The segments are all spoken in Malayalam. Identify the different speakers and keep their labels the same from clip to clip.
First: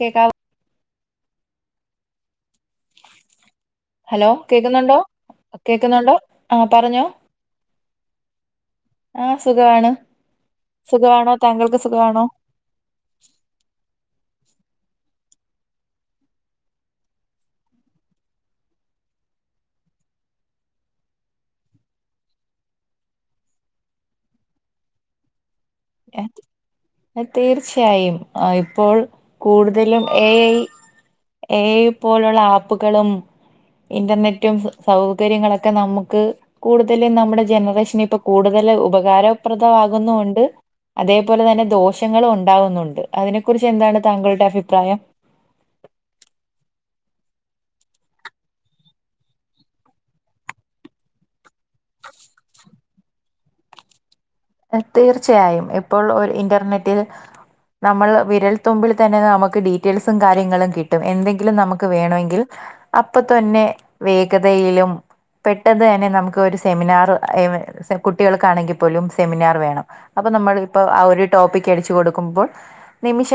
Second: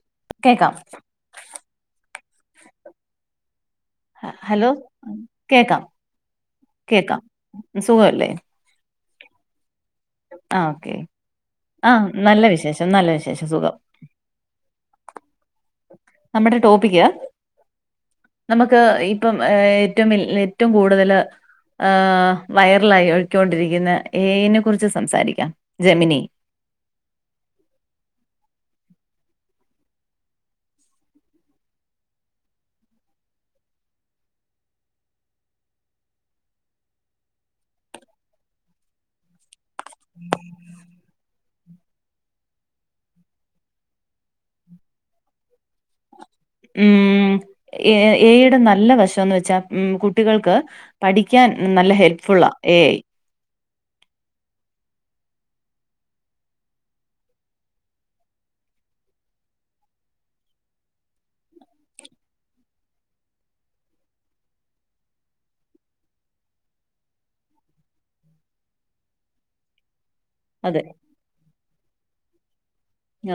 Speaker 1: കേക്കാവോ
Speaker 2: കേക്കാം ഹലോ കേക്കാം
Speaker 1: കേക്കുന്നുണ്ടോ ആ പറഞ്ഞോ
Speaker 2: കേക്കാം സുഖല്ലേ
Speaker 1: ആ സുഖാണ്
Speaker 2: ആ ഓക്കെ ആ
Speaker 1: സുഖമാണോ
Speaker 2: നല്ല വിശേഷം നല്ല വിശേഷം സുഖം നമ്മുടെ ടോപ്പിക്ക നമുക്ക് ഇപ്പം ഏ ഏറ്റ ഏറ്റവും കൂടുതല് ഏ വൈറലായിക്കൊണ്ടിരിക്കുന്ന എ ഐനെ കുറിച്ച് സംസാരിക്കാം ജെമിനി
Speaker 1: തീർച്ചയായും ഇപ്പോൾ കൂടുതലും എ ഐ എ ഐ പോലുള്ള ആപ്പുകളും ഇന്റർനെറ്റും സൗകര്യങ്ങളൊക്കെ നമുക്ക് കൂടുതലും നമ്മുടെ ജനറേഷൻ ഇപ്പ കൂടുതൽ ല്ല ഉപകാരപ്രദമാകുന്നുണ്ട്. അതെപോലെതന്നെ ദോഷങ്ങളുണ്ടാവുന്നുണ്ട് അതിനെ കുറിച്ച് എന്താണ് താങ്കളുടെ അഭിപ്രായം.
Speaker 2: ഉം. എ എയുടെ നല്ല വശംന്ന് വെച്ചാ കുട്ടികൾക്ക് പഠിക്കാൻ നല്ല ഹെൽപ്ഫുൾ. ഏ ഐ
Speaker 1: തീർച്ചയായും ഇപ്പോൾ ഒരു ഇന്റർനെറ്റിൽ. നമ്മൾ വിരൽ തുമ്പിൽ തന്നെ നമുക്ക് ഡീറ്റെയിൽസും കാര്യങ്ങളും കിട്ടും എന്തെങ്കിലും നമുക്ക് വേണമെങ്കിൽ. അപ്പൊ തന്നെ വേഗതയിലും. പെട്ടന്ന് തന്നെ നമുക്ക് ഒരു സെമിനാർ [unintelligible] കുട്ടികൾക്കാണെങ്കിൽ പോലും. സെമിനാർ വേണം അപ്പോൾ നമ്മൾ
Speaker 2: അതെ
Speaker 1: ഇപ്പോൾ ആ ഒരു ടോപ്പിക്ക് അടിച്ച് കൊടുക്കുമ്പോൾ.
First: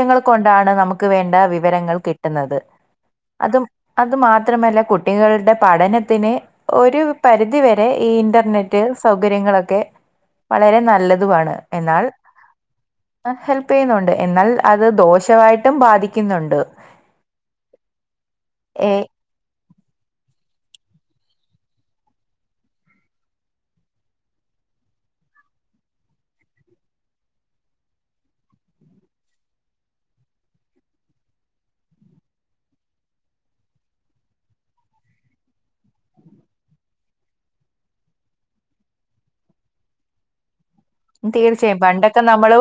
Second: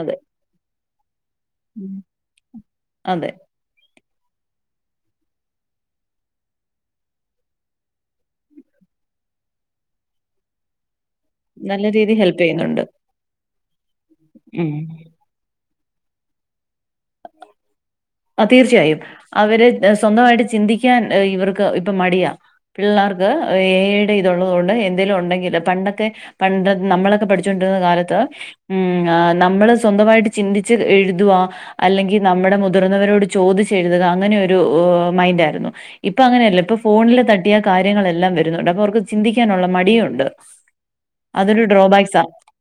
Speaker 2: അതെ
Speaker 1: കൊണ്ടാണ് നമുക്ക് വേണ്ട
Speaker 2: ഉം,
Speaker 1: വിവരങ്ങൾ കിട്ടുന്നത്
Speaker 2: അതെ
Speaker 1: അതും. അതു മാത്രമല്ല കുട്ടികളുടെ പഠനത്തിന് ഒരു പരിധിവരെ ഈ ഇന്റർനെറ്റ്. സൗകര്യങ്ങളൊക്കെ വളരെ നല്ലതുമാണ്
Speaker 2: നല്ല
Speaker 1: എന്നാൽ
Speaker 2: രീതിയിൽ ഹെൽപ്പ് ചെയ്യുന്നുണ്ട്
Speaker 1: ഹെൽ പ്പെയുന്നുണ്ട് എന്നാൽ
Speaker 2: ഉം
Speaker 1: അത് ദോഷമായിട്ടും ബാധിക്കുന്നുണ്ട്.
Speaker 2: ആ തീർച്ചയായും അവരെ. സ്വന്തമായിട്ട് ചിന്തിക്കാൻ ഇവർക്ക് ഇപ്പം മടിയ പിള്ളേർക്ക് ഏയ് ടെ ഇത് ഇള്ളതോണ്ട്. എന്തെലും ഉണ്ടെകിൽ പണ്ടൊക്കെ പണ്ട്‌ നമ്മളൊക്കെ പഠിച്ചുകൊണ്ടിരുന്ന കാലത്ത് നമ്മള്. സ്വന്തമായിട്ട് ചിന്തിച്ച് എഴുതുവാ അല്ലെങ്കിൽ നമ്മുടെ മുത്ത്. മുതിർന്നവരോട് ചോദിച്ച് എഴുതുക അങ്ങനെ ഒരു മൈന്റായിരുന്നു ഇപ്പൊ അങ്ങനെയല്ല ഇപ്പൊ ഫോണിൽ തട്ടിയ. കാര്യങ്ങളെല്ലാം വരുന്നുണ്ട് അപ്പൊ അവർക്ക് ചിന്തിക്കാനുള്ള മടിയുണ്ട്. അതൊരു
Speaker 1: തീർച്ചയായും പണ്ടൊക്കെ
Speaker 2: ഡ്രോബാക്സാ
Speaker 1: നമ്മള്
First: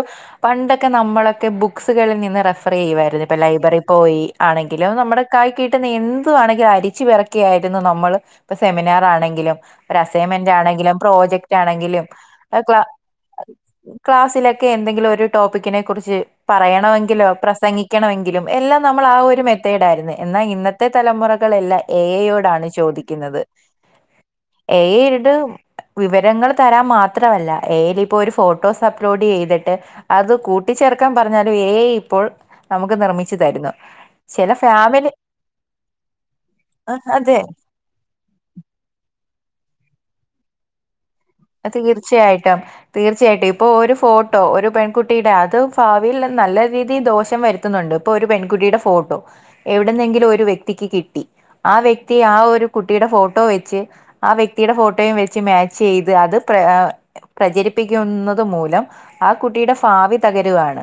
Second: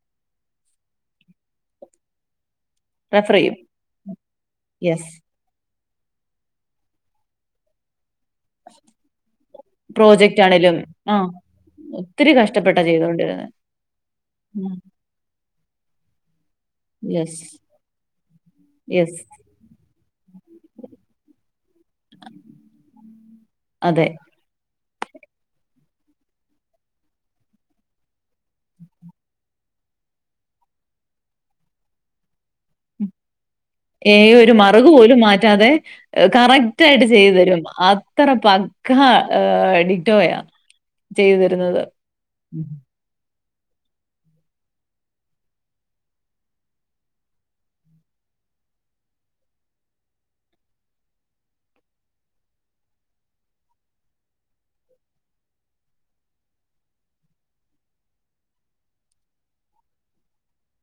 Speaker 1: പണ്ടൊക്കെ നമ്മളൊക്കെ ബുക്സുകളിൽ നിന്ന് റഫ്. ഫ്രീ ചെയമായിരുന്നു
Speaker 2: റെഫർ
Speaker 1: ഇപ്പൊ
Speaker 2: ചെയ്യും
Speaker 1: ലൈബ്രറി പോയി ആണെങ്കിലും
Speaker 2: യെസ്
Speaker 1: നമ്മുടെ കയി കി. പെട്ടെന്ന് എന്തുവാണെങ്കിലും അരിച്ചു പെറുക്കിയായിരുന്നു നമ്മൾ. ഇപ്പൊ സെമിനാർ ആണെങ്കിലും ഒരു
Speaker 2: പ്രോജക്റ്റ്
Speaker 1: അസൈൻമെന്റ്
Speaker 2: ആണേലും
Speaker 1: ആണെങ്കിലും
Speaker 2: ആഹ്
Speaker 1: പ്രോജക്റ്റ് ആണെങ്കിലും
Speaker 2: ഒത്തിരി
Speaker 1: ക്ല.
Speaker 2: [unintelligible]
Speaker 1: ക്ലാസ്സിലൊക്കെ എന്തെങ്കിലും ഒരു ടോപ്പിക്കിനെ കുറിച്ച് പറയണമെങ്കിലോ
Speaker 2: യെസ്
Speaker 1: പ്രസംഗിക്കണമെങ്കിലും എല്ലാം. നമ്മൾ ആ
Speaker 2: യെസ്
Speaker 1: ഒരു മെത്തേഡായിരുന്നെ. എന്നാ ഇന്നത്തെ തലമുറകള എല്ല എ ഐ ടാണ് ചോദിക്കുന്നത്.
Speaker 2: അതെ
Speaker 1: എ ഐട് വിവരങ്ങൾ തരാൻ മാത്രമല്ല എയി. ഇപ്പോ ഒരു ഫോട്ടോസ് അപ്ലൊഡ് ചെയ്തിട്ട്. അത് കൂട്ടിച്ചേർക്കാൻ പറഞ്ഞാലും എ ഐ ഇപ്പോൾ നമുക്ക് നിർമ്മിച്ച.
Speaker 2: ഏ ഒരു മറകുപോലും മാറ്റാതെ കറക്റ്റ് ആയിട്ട് ചെയ്തു
Speaker 1: അതെ
Speaker 2: തരും അത്ര പ. ക്കാ എഡിറ്റോയാ.
Speaker 1: തീർച്ചയായിട്ടും തീർച്ചയായിട്ടും. ഇപ്പോൾ ഒരു ഫോട്ടോ ഒരു പെൺകുട്ടിയുടെ അത് ഭാവിയിൽ നല്ല രീതിയിൽ ദോഷം വരുത്തുന്നുണ്ട് ഇപ്പോൾ ഒരു പെൺകുട്ടി. ട്ടിടെ ഫോട്ടോ എവിടുന്നെങ്കിലും ഒരു വ്യക്തിക്ക് കിട്ടി ആ വ്യക്തി ആ ഒരു കുട്ടിയുടെ ഫോട്ടോ വെ. ച് ആ വ്യക്തിയുടെ ഫോട്ടോയും വെച് മാച്ച് ചെയ്. യ്ത് പ്ര പ്രചരിപ്പിക്കുന്നത് മൂലം ആ കുട്ടിയുടെ ഫാവി തകരുവാണ്.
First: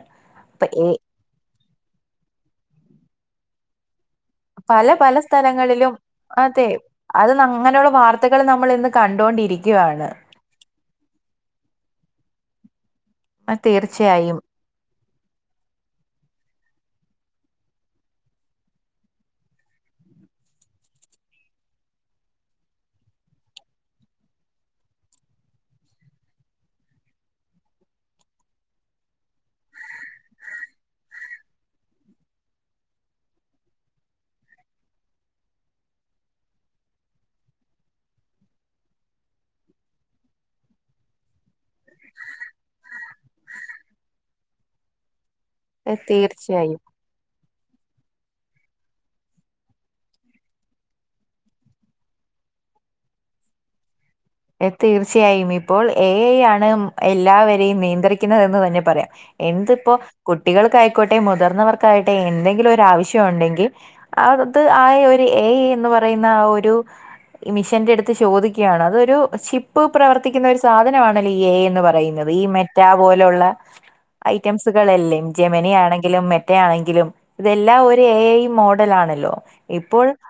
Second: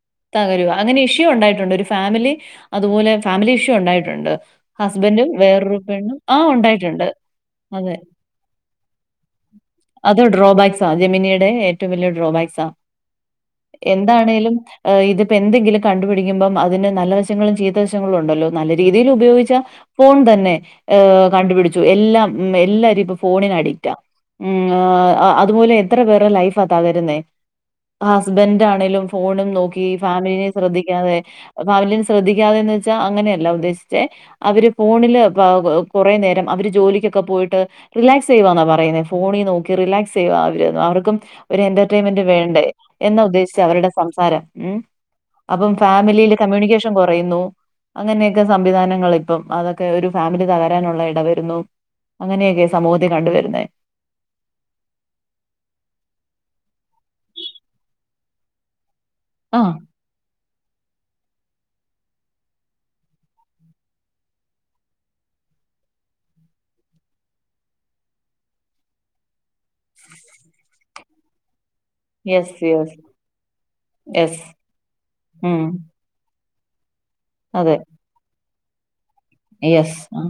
Speaker 1: അപ്പൊ
Speaker 2: തകരുവാ
Speaker 1: ഏ
Speaker 2: അങ്ങനെ ഇഷ്യൂ ഉണ്ടായിട്ടുണ്ട് ഒരു ഫാമിലി അതുപോലെ ഫാമിലി ഇഷ്യൂ ഉണ്ടായിട്ടുണ്ട്. ണ്ട്
Speaker 1: പല പല
Speaker 2: ഹസ്ബന്റും വേറൊരു
Speaker 1: സ്ഥലങ്ങളിലും
Speaker 2: പെണ്ണും ആ
Speaker 1: അതെ
Speaker 2: ഉണ്ടായിട്ടുണ്ട്
Speaker 1: അത് ന- അങ്ങനെയുള്ള
Speaker 2: അതെ.
Speaker 1: വാർത്തകൾ നമ്മൾ ഇന്ന് കണ്ടോണ്ടിരിക്കുവാണ്
Speaker 2: അത് ഡ്രോബാക്സാ ജെമിനിയുടെ ഏറ്റവും വലിയ ഡ്രോബാക്സാ.
Speaker 1: തീർച്ചയായും
Speaker 2: എന്താണെലും ഇതിപ്പോ എന്തെങ്കിലും കണ്ടുപിടിക്കുമ്പം അതിന് നല്ല. ചീതവശങ്ങളും ഉണ്ടല്ലോ നല്ല രീതിയിൽ ഉപയോഗിച്ച ഫോൺ തന്നെ കണ്ടുപിടിച്ചു എല്ലാം. ഉം എല്ലാരും ഇപ്പൊ ഫോണിന് അഡിക്റ്റാ. ഉ അതുമൂലം എത്ര പേറെ ലൈഫാതകരുന്നേ. ഹസ്ബൻറ് ആണെലും ഫോണും നോക്കി ഫാമിലിനെ ശ്രദ്ധിക്കാതെ ഫാമിലിന ശ്രദ്ധിക്കാതെ. വച്ചാ അങ്ങനെയല്ല ഉദ്ദേശിച്ചെ അവര് ഫോണില് കുറേ നേരം അവര് ജോലിക്കൊക്കെ പോയിട്ട്. റിലാക്സ് ചെയ്യവാന്നാ പറയന്നെ. ഫോണിൽ നോക്കി റിലാക്സ് ചെയ്യ അവർക്കും ഒരു എന്റർൈൻമെന്റ് വേണ്ടേ എന്ന ഉദ്ദേശിച്ച് അവരുടെ സംസാ. സാരം ഉ അപ്പം ഫാമിലിയില്
Speaker 1: തീർച്ചയായും
Speaker 2: കമ്മ്യൂണിക്കേഷൻ കുറയുന്നു. അങ്ങനെയൊക്കെ സംവിധാനങ്ങൾ ഇപ്പം അതൊക്കെ ഒരു ഫാമിലി തകരാനുള്ള ഇട വരുന്നു അങ്ങനെയൊക്കെ സമൂഹത്തേ കണ്ടുവരുന്നേ.
Speaker 1: തീർച്ചയായും ഇപ്പോൾ എ ഐ ആണ് എല്ലാവരെയും നിയന്ത്രിക്കുന്നുന്നത് എന്ന് തന്നെ പറയാം.
Speaker 2: ആ.
Speaker 1: എന്തിപ്പോ കു കുട്ടികൾക്കായിക്കോട്ടെ മുതിർന്നവർക്കായിട്ടെ എന്തെങ്കിലും ഒരു ആവശ്യം ഉണ്ടെങ്കിൽ അത് ആ ഒരു എ എ ഐ എന്ന് പറയുന്ന ആ ഒരു മിഷന്റെ അടുത്ത് ചോദിക്കയാണ് അതൊരു ചിപ്പ് പ്രവർത്തിക്കുന്ന ഒരു സാധനമാണല്ലോ എ ഐ എന്ന് പറ പറയുന്നത് ഈ
Speaker 2: യെസ്,
Speaker 1: മെറ്റ
Speaker 2: യെസ്,
Speaker 1: പോലുള്ള
Speaker 2: യെസ്.
Speaker 1: ഐറ്റംസ് കളല്ലാം
Speaker 2: ഉം.
Speaker 1: ജമനി ആണെങ്കിലും മെ റ്റ ആണെങ്കിലും
Speaker 2: അതെ.
Speaker 1: ഇതെല്ലാം ഒരു എ ഐ മോഡലാണല്ലോ
Speaker 2: യെസ്.
Speaker 1: ഇപ്പോൾ
Speaker 2: ആ.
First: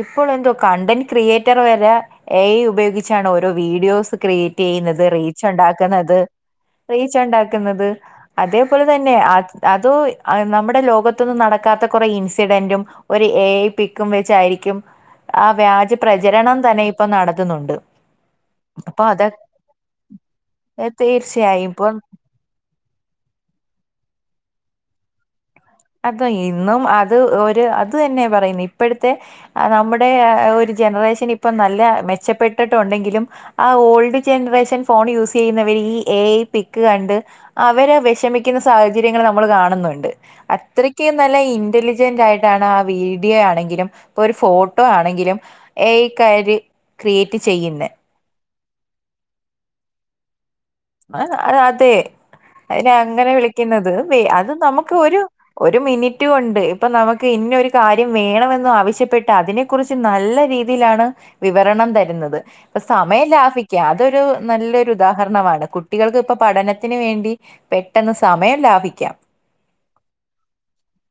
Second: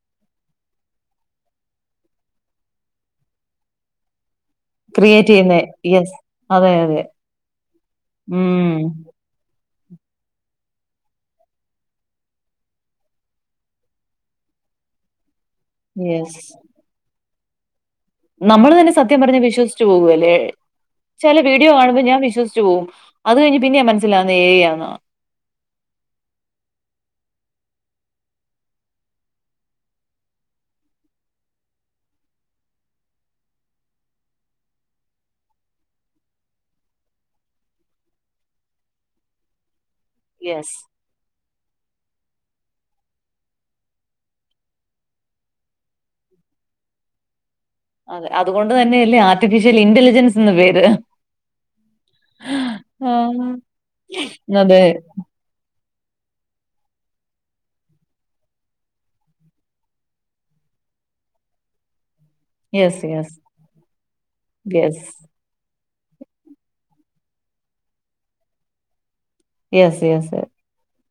Speaker 1: ഇ ഇപ്പോൾ എന്തോ കണ്ടന്റ് ക്രിയേറ്റർ വരെ എ ഐ ഉപയോഗിച്ചാണ് ഓരോ വീഡിയോസ് ക്രിയേ റ്റ് ചെയ്യുന്നത്
Speaker 2: ക്രിയേറ്റ്
Speaker 1: റീച്ച്
Speaker 2: ചെയ്യുന്നേ യെസ്
Speaker 1: ഉണ്ടാക്കുന്നത്.
Speaker 2: അതെ അതെ
Speaker 1: റീച്ച് ഉണ്ടാക്കുന്നത്
Speaker 2: ഉം
Speaker 1: അതേപോലെ തന്നെ ആ അതോയ് നമ്മുടെ ലോകത്തൊന്നും നടക്കാത്ത കുറെ ഇൻസിഡന്റും ഒരു എ ഐ പിക്കും വെച്ചായി രിക്കും ആ വ്യാജ
Speaker 2: യെസ്
Speaker 1: പ്രചരണം തന്നെ ഇപ്പൊ നടത്തുന്നുണ്ട്.
Speaker 2: നമ്മള് തന്നെ
Speaker 1: അപ്പൊ
Speaker 2: സത്യം
Speaker 1: അതൊ
Speaker 2: പറഞ്ഞ വിശ്വസിച്ചു പോകുവല്ലേ. ചെല വീഡിയോ
Speaker 1: തീർച്ചയായും ഇപ്പോൾ
Speaker 2: കാണുമ്പോ ഞൻ വിശ്വസിച്ച് പോവും അത് കഴിഞ്ഞ് പിന്നെ മനസ്സിലാവുന്ന ഏ ഐ ആണെന്ന്.
Speaker 1: അത ഇന്നും അത് ഒരു അത് തന്നെ പറയുന്ന ഇപ്പോഴത്തെ നമ്മുടെ ഒരു ജനറേഷൻ ഇപ്പം നല്ല മെച്ചപ്പെട്ടിട്ടുണ്ടെങ്കിലും ആ ഓൾഡ് ജൻറേഷൻ ഫോൺ യൂസ് ചെയ്യുന്നവ ഈ എ ഐ പിക്ക് കണ്ട് അവരെ വിഷമിക്കുന്ന സാഹചര്യങ്ങള് നമ്മൾ കാണുന്നുണ്ട്.
Speaker 2: യെസ്.
Speaker 1: റ്റി നല്ല ഇന്റലിജന്റ് ആയിട്ടാണ് ആ വീഡിയോ ആണെങ്കിലും ഇപ്പൊ ഒരു ഫോട്ടോ ആണെങ്കിലും എ ക്കാര് ക്രിയേറ്റ് ചെയ്യുന്ന.
Speaker 2: അത് കൊണ്ട് തന്നെ എല്ലേ ആർട്ടിഫിഷ്യൽ ഇന്റെലിജൻസ്.
Speaker 1: ആ അതെ അയ്ന അങ്ങനെ
Speaker 2: ആഹ്
Speaker 1: വിളിക്കുന്നത് വേ അത്
Speaker 2: അതെ
Speaker 1: നമ്മ്ക്ക് ഒരു ഒരു മിനി റ്റും ഉണ്ട് ഇപ്പൊ നമുക്ക് ഇന്നൊരു കാര്യം വേണമെന്ന ആവശ്യപ്പെട്ട് അതിനെ കുറിച്ച് നല്ല രീതിയിലാണ് വിവരണം തരുന്നത് ഇപ്പ
Speaker 2: യെസ്
Speaker 1: സമയം
Speaker 2: യെസ്
Speaker 1: ലാഭിക്ക അതൊരു നല്ലൊരു
Speaker 2: യെസ്
Speaker 1: ഉദാഹരണമാണ്. കുട്ടികൾക്ക് ഇപ്പൊ പഠനത്തിന് വേണ്ടി പെട്ടെന്ന് സമയം ലാഭിക്കാം
Speaker 2: യസ്സ് യസ്സ്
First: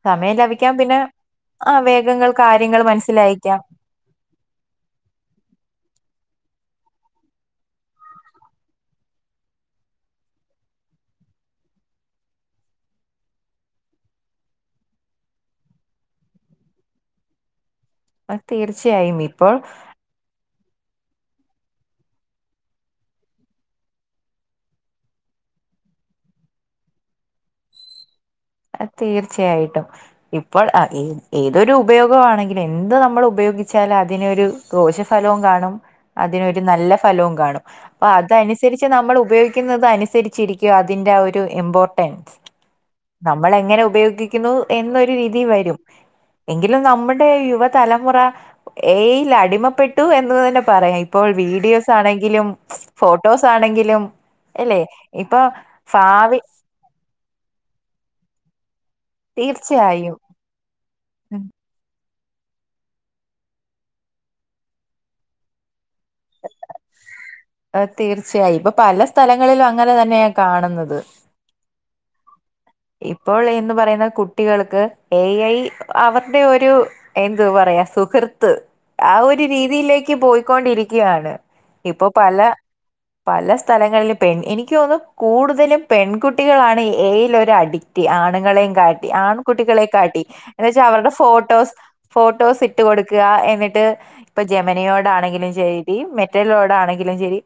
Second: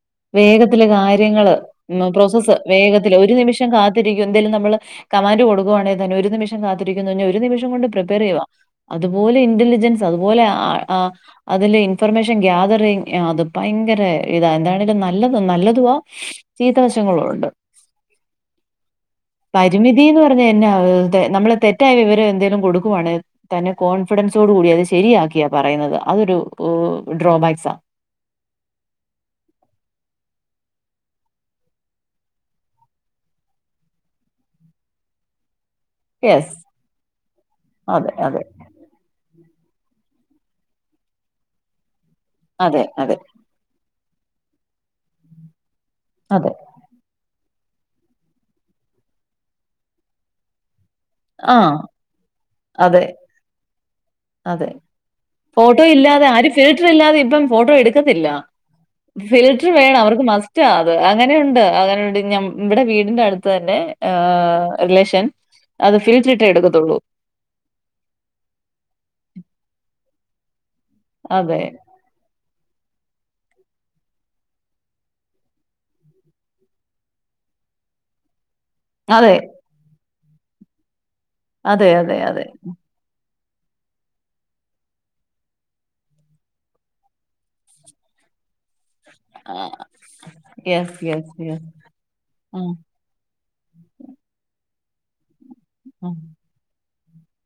Speaker 1: സമയം ലാഭിക്കാം
Speaker 2: വേഗത്തില്
Speaker 1: പിന്നെ
Speaker 2: കാര്യങ്ങള്
Speaker 1: ആ
Speaker 2: ഇന്ന
Speaker 1: വേഗങ്ങൾ
Speaker 2: പ്രോസസ്സ്
Speaker 1: കാര്യങ്ങൾ
Speaker 2: വേഗത്തില് ഒരു
Speaker 1: മനസ്സിലായിക്കാം
Speaker 2: നിമിഷം കാത്തിരിക്കും എന്തേലും നമ്മള് കമാന്റ് കൊടുക്കുവാണേ തന്നെ ഒരു നിമി ഷം കാത്തിരിക്കുന്നതന്നെ ഒരു നിമിഷം കൊണ്ട് പ്രിപ്പയർ ചെയ്യുവാ അതുപോലെ ഇന്റലിജൻസ് അതുപോലെ ആ ആ അതില് ഇൻഫർമേഷൻ ഗ്യാതറിങ് അത് ഭയങ്കര ഇതാ എന്താ നല്ലത് നല്ലതുവാ ചീത്തവശങ്ങളും ഉണ്ട്
Speaker 1: ആ, തീർച്ചയായും ഇപ്പോൾ
Speaker 2: പരിമിതീന്ന് പറഞ്ഞ എന്നാ അത്? നമ്മള് തെറ്റായ വിവരം എന്തേലും കൊടുക്കുവാണേൽ തന്നെ കോൺഫിഡൻസോടു കൂടി അത് ശരിയാക്കിയാ പറയുന്നത്. അതൊരു ഡ്രോബാക്സാ.
Speaker 1: തീർച്ചയായിട്ടും ഇപ്പോൾ ആ ഏതൊരു ഉപയോഗ ആണെങ്കിലും എന്ത് നമ്മൾ ഉപയോ ഗിച്ചാൽ അതിനൊരു ദോഷഫലവും കാണും
Speaker 2: യെസ്
Speaker 1: അതിനൊരു നല്ല ഫലവും കാണും അപ്പൊ
Speaker 2: അതെ അതെ
Speaker 1: അതനുസരിച്ച് നമ്മൾ ഉപയോഗി ക്കുന്നത് അനുസരിച്ചിരിക്ക അതിൻ്റെ ഒരു ഇമ്പോർട്ടൻ
Speaker 2: അതെ അതെ
Speaker 1: നമ്മൾ എങ്ങനെ ഉപയോഗിക്കുന്നു എന്നൊരു രിതീ വരും
Speaker 2: അതെ
Speaker 1: എങ്കിലും നമ്മുടെ തലമുറ എ ഐ അടിമപ്പെട്ടു എന്ന് തന്നെ പറയാം ഇപ്പോൾ
Speaker 2: ആഹ്
Speaker 1: വീഡിയോസ് ആണെങ്കിലും
Speaker 2: അതെ
Speaker 1: ഫോട്ടോസ് ആണെങ്കിലും
Speaker 2: അതെ
Speaker 1: അല്ലെ ഇപ്പൊ
Speaker 2: ഫോട്ടോ ഇല്ലാതെ
Speaker 1: ഭാവി
Speaker 2: ആര് ഫിൽട്ടർ ഇല്ലാതെ ഇപ്പം ഫോട്ടോ എടുക്കത്തില്ല ഫിൽറ്റർ വേണം
Speaker 1: തീർച്ചയായും
Speaker 2: അവർക്ക് മസ്റ്റ് അത്
Speaker 1: ഉം
Speaker 2: അങ്ങനെയുണ്ട് അങ്ങനെ ഒണ്ട് ഞ്ഞം ഇവിടെ വീടിന്റെ അടുത്ത് തന്നെ റിലേഷൻ അത് ഫിൽറ്റർ ഇട്ടേ എടുക്കത്തുള്ളൂ.
Speaker 1: തീർച്ചയായും ഇപ്പൊ പല സ്ഥലങ്ങളിലും അങ്ങനെ തന്നെയ കാണുന്നത്
Speaker 2: അതെ.
Speaker 1: ഇപ്പോൾ എന്ന് പറയുന്ന കുട്ടികൾക്ക് എ ഐ അവരുടെ ഒരു എന്ത് പറയ സുഹൃത്ത് ആ
Speaker 2: അതെ
Speaker 1: ഒരു രീതിയിലേക്ക് പോയിക്കൊണ്ടിരി ക്കാണ്
Speaker 2: അതെ
Speaker 1: ഇപ്പൊ
Speaker 2: അതെ
Speaker 1: പല
Speaker 2: അതെ
Speaker 1: പല സ്ഥലങ്ങളിലും പെൺ എനിക്ക് തോന്നുന്നു കൂടുതലും പെൺകുട്ടികളാണ് എഐയിലൊരടി ക്റ്റ്‌ ആണുങ്ങളെയും കാ ട്ടി ആൺകുട്ടികളെക്കാട്ടി എന്ന് വെച്ചാ
Speaker 2: യെസ്
Speaker 1: അവരുടെ
Speaker 2: യെസ് യെസ്
Speaker 1: ഫോട്ടോസ്, ഫോട്ടോസ്
Speaker 2: ആഹ്
Speaker 1: ഇട്ട് കൊടുക്കുക എന്നിട്ട് ഇപ്പ ജമനിയോടാണെങ്കിലും ശരി
Speaker 2: ആഹ്
Speaker 1: മെറ്റെലോടാണെങ്ക ളും ശരി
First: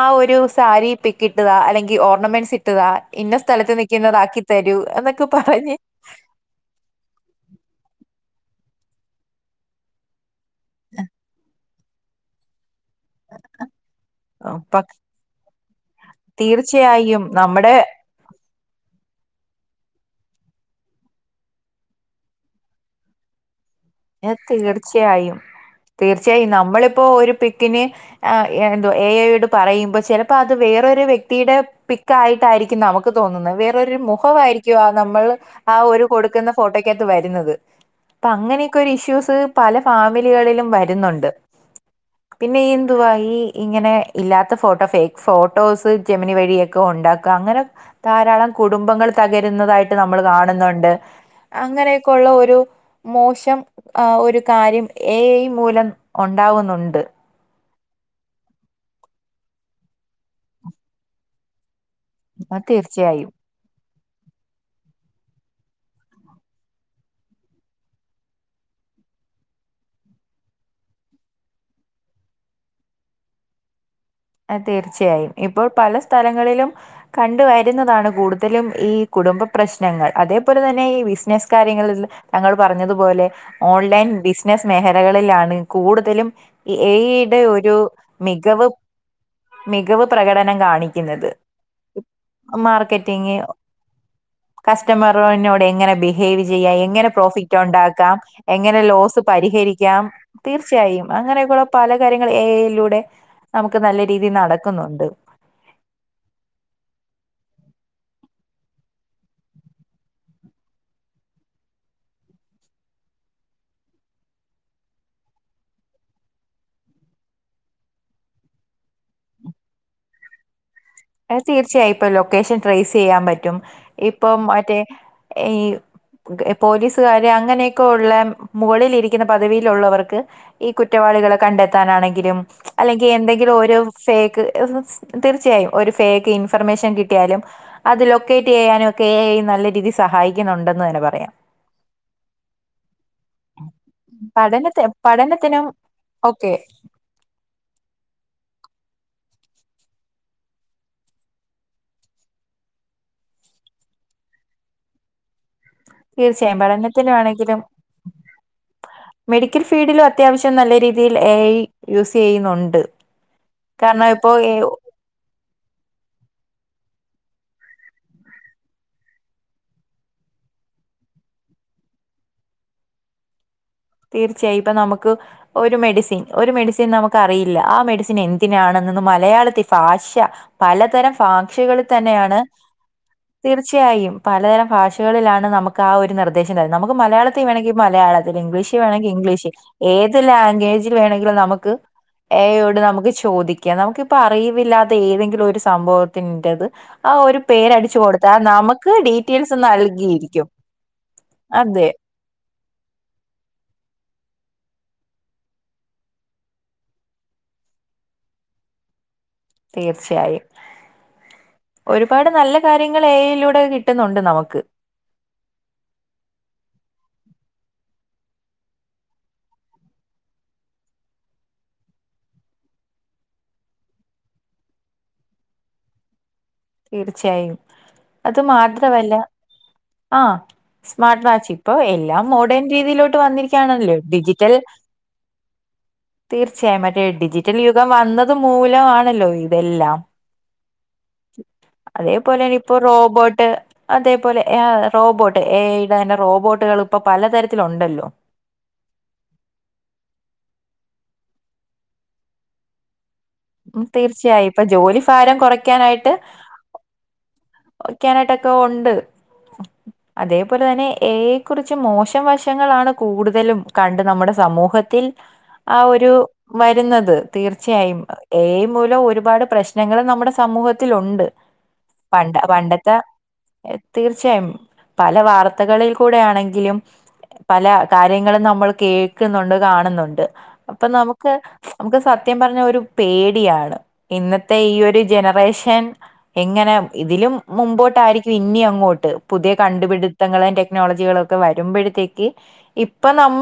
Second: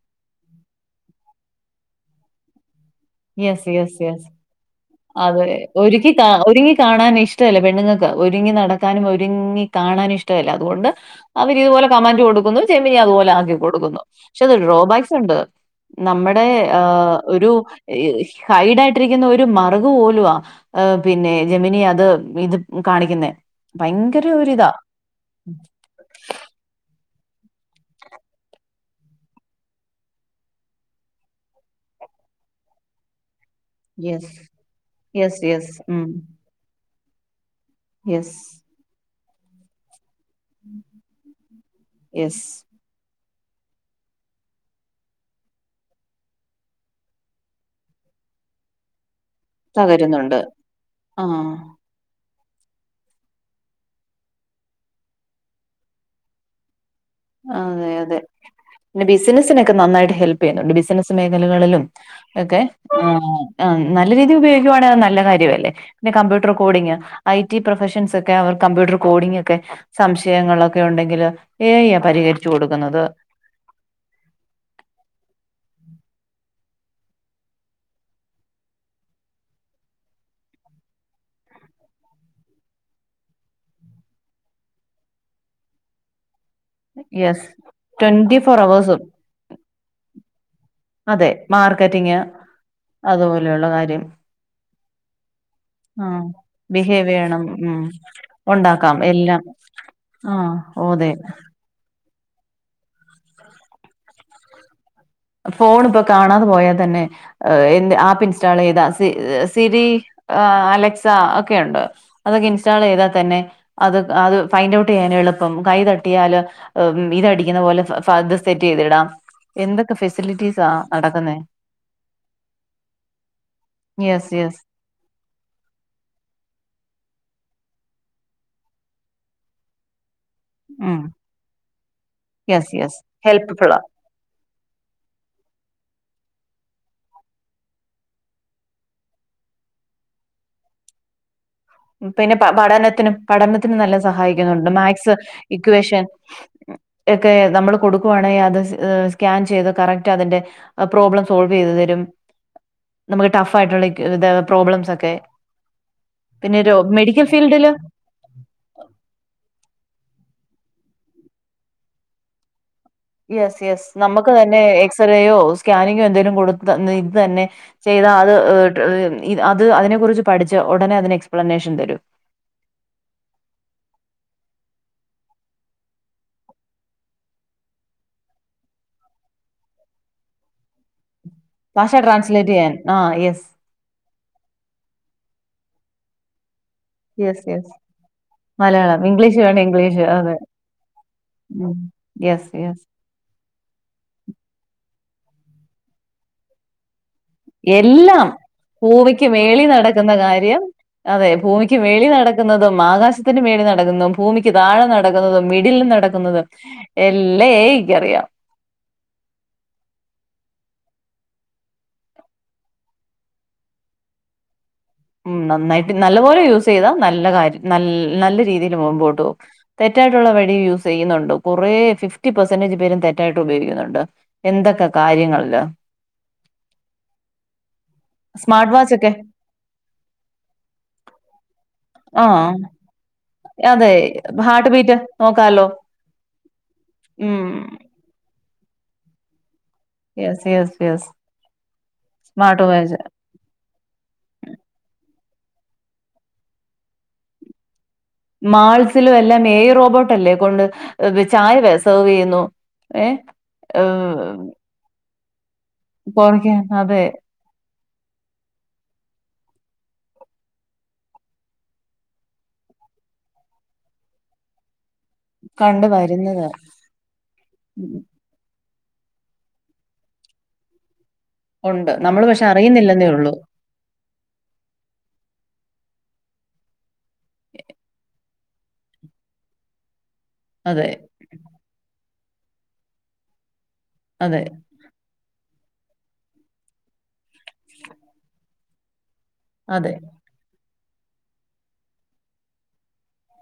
Speaker 1: ആ ഒരു സാരി പിക് ഇട്ടുതാ അല്ലെങ്കിൽ ഓർണമെൻസി താ ഇന്ന
Speaker 2: യെസ്
Speaker 1: സ്ഥലത്ത്
Speaker 2: യെസ് യെസ്
Speaker 1: നിൽക്കുന്നതാക്കി തരൂ എന്നൊക്കെ
Speaker 2: അതെ
Speaker 1: പറഞ്ഞ്
Speaker 2: ഒരുക്കി കാ ഒരുങ്ങി കാണാനിഷ്ടമില്ല പെണ്ണുങ്ങൾക്കാവും ഒരുങ്ങി നടക്കാനും ഒരുങ്ങി കാണാനും ഇഷ്ടവില്ല അതുകൊണ്ട് അവരിതുപോലെ കമാൻഡ് കൊടുക്കുന്നു ജെമിനി അതുപോലെ ആക്കി കൊടുക്കുന്നു പക്ഷെ
Speaker 1: ആ,
Speaker 2: അതിന്
Speaker 1: പ-
Speaker 2: ഡ്രോബാക്സ് ഉണ്ട്. നമ്മുടെ
Speaker 1: തീർച്ചയായും
Speaker 2: ഒരു
Speaker 1: നമ്മുടെ
Speaker 2: ഹൈഡായിട്ടിരി ക്കുന്ന ഒരു മറുക് പോലുവാ പിന്നെ ജെമിനി അത് ഇത് കാണിക്കുന്നെ
Speaker 1: പിന്നെ തീർച്ചയായും തീർച്ചയായും നമ്മളി ഇപ്പോ ഒരു പിക്കിന് എന്തോ എ ഐയോട് പറയുമ്പോ ചെലപ്പോ അത് വേറൊരു വ്യക്തിയുടെ ക്ക ആയിട്ടായിരിക്കും നമുക്ക് തോന്നുന്നത് വേറൊരു
Speaker 2: യെസ്.
Speaker 1: മുഖവായിരിക്കും ആ നമ്മൾ
Speaker 2: യെസ്, യെസ്.
Speaker 1: ആ ഒരു
Speaker 2: മ്മ്.
Speaker 1: കൊടുക്കുന്ന ഫോട്ടോയ്ക്കകത്ത് വരുന്നത്. അപ്പൊ
Speaker 2: യെസ്
Speaker 1: അങ്ങനെയൊക്കെ ഒരു ഇഷ്യൂസ് പല ഫാമിലികളിലും വരുന്നൊണ്ട്
Speaker 2: യെസ്.
Speaker 1: പിന്നെ എന്തുവാ ഈ ഇങ്ങനെ ഇല്ലാത്ത ഫോട്ടോ, ഫേക്ക് ഫോട്ടോസ്, ജെമിനി വഴിയൊക്കെ ഉണ്ടാക്കാം അങ്ങനെ ധാരാളം കുടുംബങ്ങൾ തകരുന്നതായിട്ട് നമ്മള്
Speaker 2: തകരുന്നുണ്ട്.
Speaker 1: കാണുന്നൊണ്ട്
Speaker 2: ആഹ്.
Speaker 1: അങ്ങനെയൊക്കെയൊള്ള ഒരു മോശം ആ ഒരു കാര്യം ഏ ഐ മൂലം ഒണ്ടാവുന്നൊണ്ട്
Speaker 2: ആ അതെ അതെ പിന്നെ ബിസിനസ്സിനൊക്കെ നന്നായിട്ട് ഹെൽപ് ചെയ്യുന്നൊണ്ട് ബിസിനസ്സ് മേഖലകളിലും ഒക്കെ
Speaker 1: അത്
Speaker 2: ആ
Speaker 1: തീർച്ചയായും
Speaker 2: ആ. നല്ല രീതീ ഉപയോഗിക്കുവാണെയത് നല്ല കാര്യവല്ലേ പിന്നെ computer coding I T professions ഒക്കെ അവർ കമ്പ്യൂട്ട റ് കോഡിങ് ഒക്കെ സംശയങ്ങളൊക്കെ ഉണ്ടെങ്കിൽ എ ഐ യാ പരിഹരിച്ചു കൊടുക്കുന്നത്.
Speaker 1: അ തീർച്ചയായും ഇപ്പോൾ പല സ്ഥലങ്ങളിലും കണ്ടു വരുന്നതാണ് കൂടുതലും ഈ കു ടുംബ പ്രശ്നങ്ങൾ അതേപോലെ തന്നെ ഈ ബിസിനസ്സ് കാര്യങ്ങളിൽ താങ്കൾ പറഞ്ഞതുപോലെ ഓൺലൈൻ ബിസിനസ് മേഖലകളിലാണ് കൂടുതലും ഈ എഐടെ
Speaker 2: യെസ്
Speaker 1: ഒരു
Speaker 2: ട്വന്റി ഫോർ
Speaker 1: മികവ്
Speaker 2: അവേഴ്സും
Speaker 1: മികവ് പ്രകടന കാണിക്കുന്നത്
Speaker 2: അതെ മാർക്കറ്റിങ്
Speaker 1: മാർക്കറ്റിങ്ങ്
Speaker 2: അതുപോലെയുള്ള കാര്യം
Speaker 1: കസ്റ്റമറോനോട് എങ്ങനെ
Speaker 2: ആഹ്
Speaker 1: ബിഹേവ് ചെയ്യാം എങ്ങനെ
Speaker 2: ബിഹേവ് ചെയ്യണം
Speaker 1: പ്രോഫിറ്റ്
Speaker 2: ഉം
Speaker 1: ഒണ്ടാക്കാം എങ്ങനെ
Speaker 2: ഉണ്ടാക്കാം
Speaker 1: ലോസ് പ
Speaker 2: എല്ലാം
Speaker 1: രിഹരിക്കാം,
Speaker 2: ആഹ് ഓ
Speaker 1: തീർച്ചയായും
Speaker 2: അതെ
Speaker 1: അങ്ങനൊക്കെയൊള്ള പല കാര്യങ്ങൾ എ ഐയിലൂടെ നമുക്ക് നല്ല രീതിയിൽ നടക്കുന്നൊണ്ട്.
Speaker 2: ഫോൺ ഇപ്പൊ കാണാതെ പോയാൽ തന്നെ എന്ത്‌ ആപ്പ് ഇൻസ്റ്റാൾ ചെയ്താ സിരി ആ അലക്സ ഒക്കെ ഒണ്ട് അതൊക്കെ ഇൻസ്റ്റാള് ചെയ്താ തന്നെ അത് അത് ഫൈൻഡ് ഔട്ട് ചെയ്യാനും എളുപ്പം, കൈ തട്ടിയാല് ഇതടിക്കുന്നപോലെ അ ഫ സെറ്റ് ചെയ്തിടാം, എന്തൊക് ക്കെ ഫെസിലിറ്റീസാ
Speaker 1: തീർച്ചയായും, ഇപ്പൊ ലൊക്കേഷൻ ട്രേസ് ചെയ്യാൻ പറ്റും,
Speaker 2: യെസ്
Speaker 1: ഇപ്പം
Speaker 2: യെസ്
Speaker 1: മറ്റേ ഈ പോലീസുകാര് ര് അങ്ങനെയൊക്കെ ഒള്ള മുകളിലിരിക്കുന്ന പദവിയിലുള്ളവർക്ക് ഈ
Speaker 2: ഉം
Speaker 1: കുറ്റവാളികളെ കണ്ടെത്താനാണെങ്കിലും
Speaker 2: യെസ് യെസ്
Speaker 1: അല്ലെങ്കിൽ എന്തെങ്കിലും ഒരു
Speaker 2: ഹെൽപ്ഫുള്ളാ
Speaker 1: ഫേക്ക്, തീർച്ചയായും ഒരു ഫേക്ക് ഇൻഫർമേഷൻ കിട്ടിയാലും അത് ലൊക്കേറ്റ് ചെയ്യാനും ഒക്കെ എ ഐ നല്ല രീതി സഹായിക്കുന്നുണ്ടെന്ന് തന്ന ന്നെ പറയാം.
Speaker 2: പിന്നെ പ പഠനത്തിനും, പഠനത്തിനും നല്ല സഹായിക്കുന്നുണ്ട്
Speaker 1: പഠനത്തെ
Speaker 2: മാത്സ്
Speaker 1: പഠനത്തിനും
Speaker 2: ഇക്വേഷൻ
Speaker 1: ഓക്കെ
Speaker 2: ഒക്കെ നമ്മള് കൊടുക്കുവാണെങ്കിൽ അത് സ്കാൻ ചെയ്ത് കറക്റ്റ് അതിന്റെ പ്രോബ്ലം സോൾവ് ചെയ്ത് തരും. നമുക്ക് ടഫ് ആയിട്ടുള്ള ഇക്യോ ഇതാ പ്രോബ്ലംസ് ഒക്കെ പിന്നെ
Speaker 1: തീർച്ചയായും
Speaker 2: രോ
Speaker 1: പഠനത്തിന്
Speaker 2: മെഡിക്കൽ
Speaker 1: ആണെങ്കിലും
Speaker 2: ഫീൽഡില്
Speaker 1: മെഡിക്കൽ ഫീൽഡില അത്യാവശ്യം നല്ല രീതിയിൽ എഐ യൂസ് ചെയ്യുന്നുണ്ട്
Speaker 2: യെസ് യെസ്
Speaker 1: കാരണം
Speaker 2: ഞമ്മക്ക് തന്നെ
Speaker 1: ഇപ്പോ
Speaker 2: എക്സ്റേയോ സ്കാനിങ്ങോ എന്തേലും കൊട് തന്നയി ഇതന്നെ ചെയ്താ അത് ഏഹ് ട്ട് ഇന് ഇത് അത് അതിനെ കുറിച്ച് പഠിച്ച് ഉടനെ അതിന് എക്സ്പ്ലനേഷൻ തരും
Speaker 1: ഇത് ചെയ്താ നമ്മക്ക് ഒരു മെഡിസിൻ ഒരു മെഡിസിൻ നമുക്കറിയില്ലാ ആ മെഡിസിൻ എന്തിനാണന്ന്ന്ന് മ ലയാളത്തി ഫാഷ പലതരം
Speaker 2: ഭാഷ
Speaker 1: പാക്ഷക്കളിതന്നെയാണ്
Speaker 2: ട്രാൻസ്ലേറ്റ് ചെയ്യാൻ ആ യെസ്
Speaker 1: തീർച്ചയായും പലതരം ഭാഷകള്ലാ ണ് നമ്മക്ക് ആ ഒരു നിർദ്ദേശം തരുന്നേ നമ്മക്ക് മലയാളത്തി
Speaker 2: യെസ് യെസ്
Speaker 1: വേണെങ്കി മലയാളത്തില് ഇംഗ്ലീഷ് റ്റ്
Speaker 2: മലയാളം
Speaker 1: വാണെങ്കി ഇംഗ്ലീഷ്
Speaker 2: വേണം ഇംഗ്ലീഷ്
Speaker 1: ഏത്
Speaker 2: അതെ
Speaker 1: ലാഗ്വേജിൽ വേണങ്കിലും നമുക്ക് എ
Speaker 2: യെസ്
Speaker 1: ഐ യോട്
Speaker 2: യെസ്
Speaker 1: നമുക്ക് ചോദി ക്ക്യാ നമ്മക്ക് ഇപ്പറിയിവ് ഇല്ലാത്തെ ഏതെങ്കിലും ഒരു സംഭവത്തിന്റത് ആ ഒരു പേരടിച്ചു
Speaker 2: എല്ലാം
Speaker 1: കൊടുത്താ നമക്ക്
Speaker 2: ഭൂമിക്ക്
Speaker 1: ഡീറ്റെയിൽസ്
Speaker 2: മേളിൽ നടക്കുന്ന
Speaker 1: നൽകിയിരിക്ക്യും
Speaker 2: കാര്യം അതെ ഭൂമിക്ക് മേളി നടക്കുന്നതും ആകാശത്തിന് മേളി ന ടക്കുന്നും ഭൂമിക്ക് താഴെ നടക്കുന്നതും മിഡിൽ നടക്കുന്നതും എല്ലാം എ ഐക്ക് അറിയാ
Speaker 1: തീർച്ചയായും ഒരുപാട് നല്ല കാര്യങ്ങള് എ ഐയിലൂടെ കിട്ടുന്നുണ്ട് നമക്ക്
Speaker 2: ഉം നന്നായിട്ട് നല്ല പോലെ യൂസെയ്താ നല്ല കാര്യ ന നല്ല രീതിയില് മുമ്പോട്ടോവും തെറ്റായിട്ടുള്ള വ ഴി യൂസെയ്യുന്നൊണ്ട് കൊറേ സിക്സ്റ്റി പെർസന്റേജ് പേരും തെറ്റായിട്ട് ഉപയോയിക്കുന്നുണ്ട് എന്തൊക്കെ കാര്യങ്ങള്ല്
Speaker 1: തീർച്ചയായും അത്
Speaker 2: സ്മാർട്ട് വാച്ച് ഒക്കെ
Speaker 1: മാത്രവല്ല ആഹ് സ്മാർട്ട് വാച്ച് ഇപ്പൊ എല്ലാം
Speaker 2: ആ
Speaker 1: മോഡേൺ രീതിയിലോട്ട്
Speaker 2: അതെ
Speaker 1: വന്നിരിക്കയാണല്ലോ ഡിജിറ്റൽ
Speaker 2: ഹാർട്ട് ബീറ്റ് നോക്കാലോ
Speaker 1: തീർച്ചയായും മറ്റേ
Speaker 2: ഉം
Speaker 1: ഡിജിറ്റൽ യുഗം വന്നത് മൂലാണല്ലോ ഇത്
Speaker 2: യസ് യസ് യസ്
Speaker 1: അതേപോലെ ഇപ്പോ റോബോട്ട് അതേപോലെ അഹ് റോ റോബോട്ട് എ ഐ ഈ പറഞ്ഞ റോബോട്ടുകള് ഇപ്പൊ പലതരത്തിലൊണ്ടല്ലോ
Speaker 2: മാൾസിലും എല്ലാം എ ഐ റോബോട്ടല്ലേ കൊണ്ട് ഏഹ് വെ ചായ വെ സെർവെയ്യുന്നു ഏഹ്
Speaker 1: ഉം
Speaker 2: ഏഹ്
Speaker 1: തീർച്ചയായും ഇപ്പൊ ജോലി ഫാരം കൊറയ്ക്കാനായിട്ട്
Speaker 2: കുറയ്ക്കാൻ അതെ
Speaker 1: ഒക്കാനായിട്ടൊക്കെ ഉണ്ട് അതേപോലെ തന്നെ എ ഐ കുറിച്ച് മോശം വശങ്ങളാണ് കൂടുതലും കണ്ട് നമ്മുടെ സമൂഹത്തിൽ ആ
Speaker 2: കണ്ട്
Speaker 1: ഒരു
Speaker 2: വരുന്നത്
Speaker 1: വരുന്നത് തീർച്ചയായും ഏ ഐ മൊ ല ഒരുപാട് പ്രശ്നങ്ങൾ നമ്മുടെ സമൂഹത്തിൽ ഉണ്ട്
Speaker 2: ഉണ്ട് നമ്മള്
Speaker 1: പണ്ട്
Speaker 2: പക്ഷെ
Speaker 1: പണ്ടത്തെ
Speaker 2: അറിയുന്നില്ലെന്നേ ഉള്ളൂ
Speaker 1: തീർച്ചയായും പല വാർ ത്തകളിൽ കൂടെ ആണെങ്കിലും പല കാര്യങ്ങളും നമ്മൾ കേൾക്കുന്നുണ്ട് കാണുന്നുണ്ട് അപ്പൊ
Speaker 2: അതെ
Speaker 1: നമുക്ക് നമുക്ക് സത്യം പറഞ്ഞ ഒരു പേടിയാണ്
Speaker 2: അതെ
Speaker 1: ഇന്നത്തെ ഈ ഒരു ജനറേഷൻ എങ്ങനെ ഇതിലും മുമ്പോട്ടായിരിക്കും ഇനി അങ്ങോട്ട് പുതിയ
Speaker 2: അതെ
Speaker 1: കണ്ടുപിടുത്തങ്ങളന്റെ ക്നോളജികളൊക്കെ വരുമ്പോഴത്തേക്ക് ഇപ്പ ന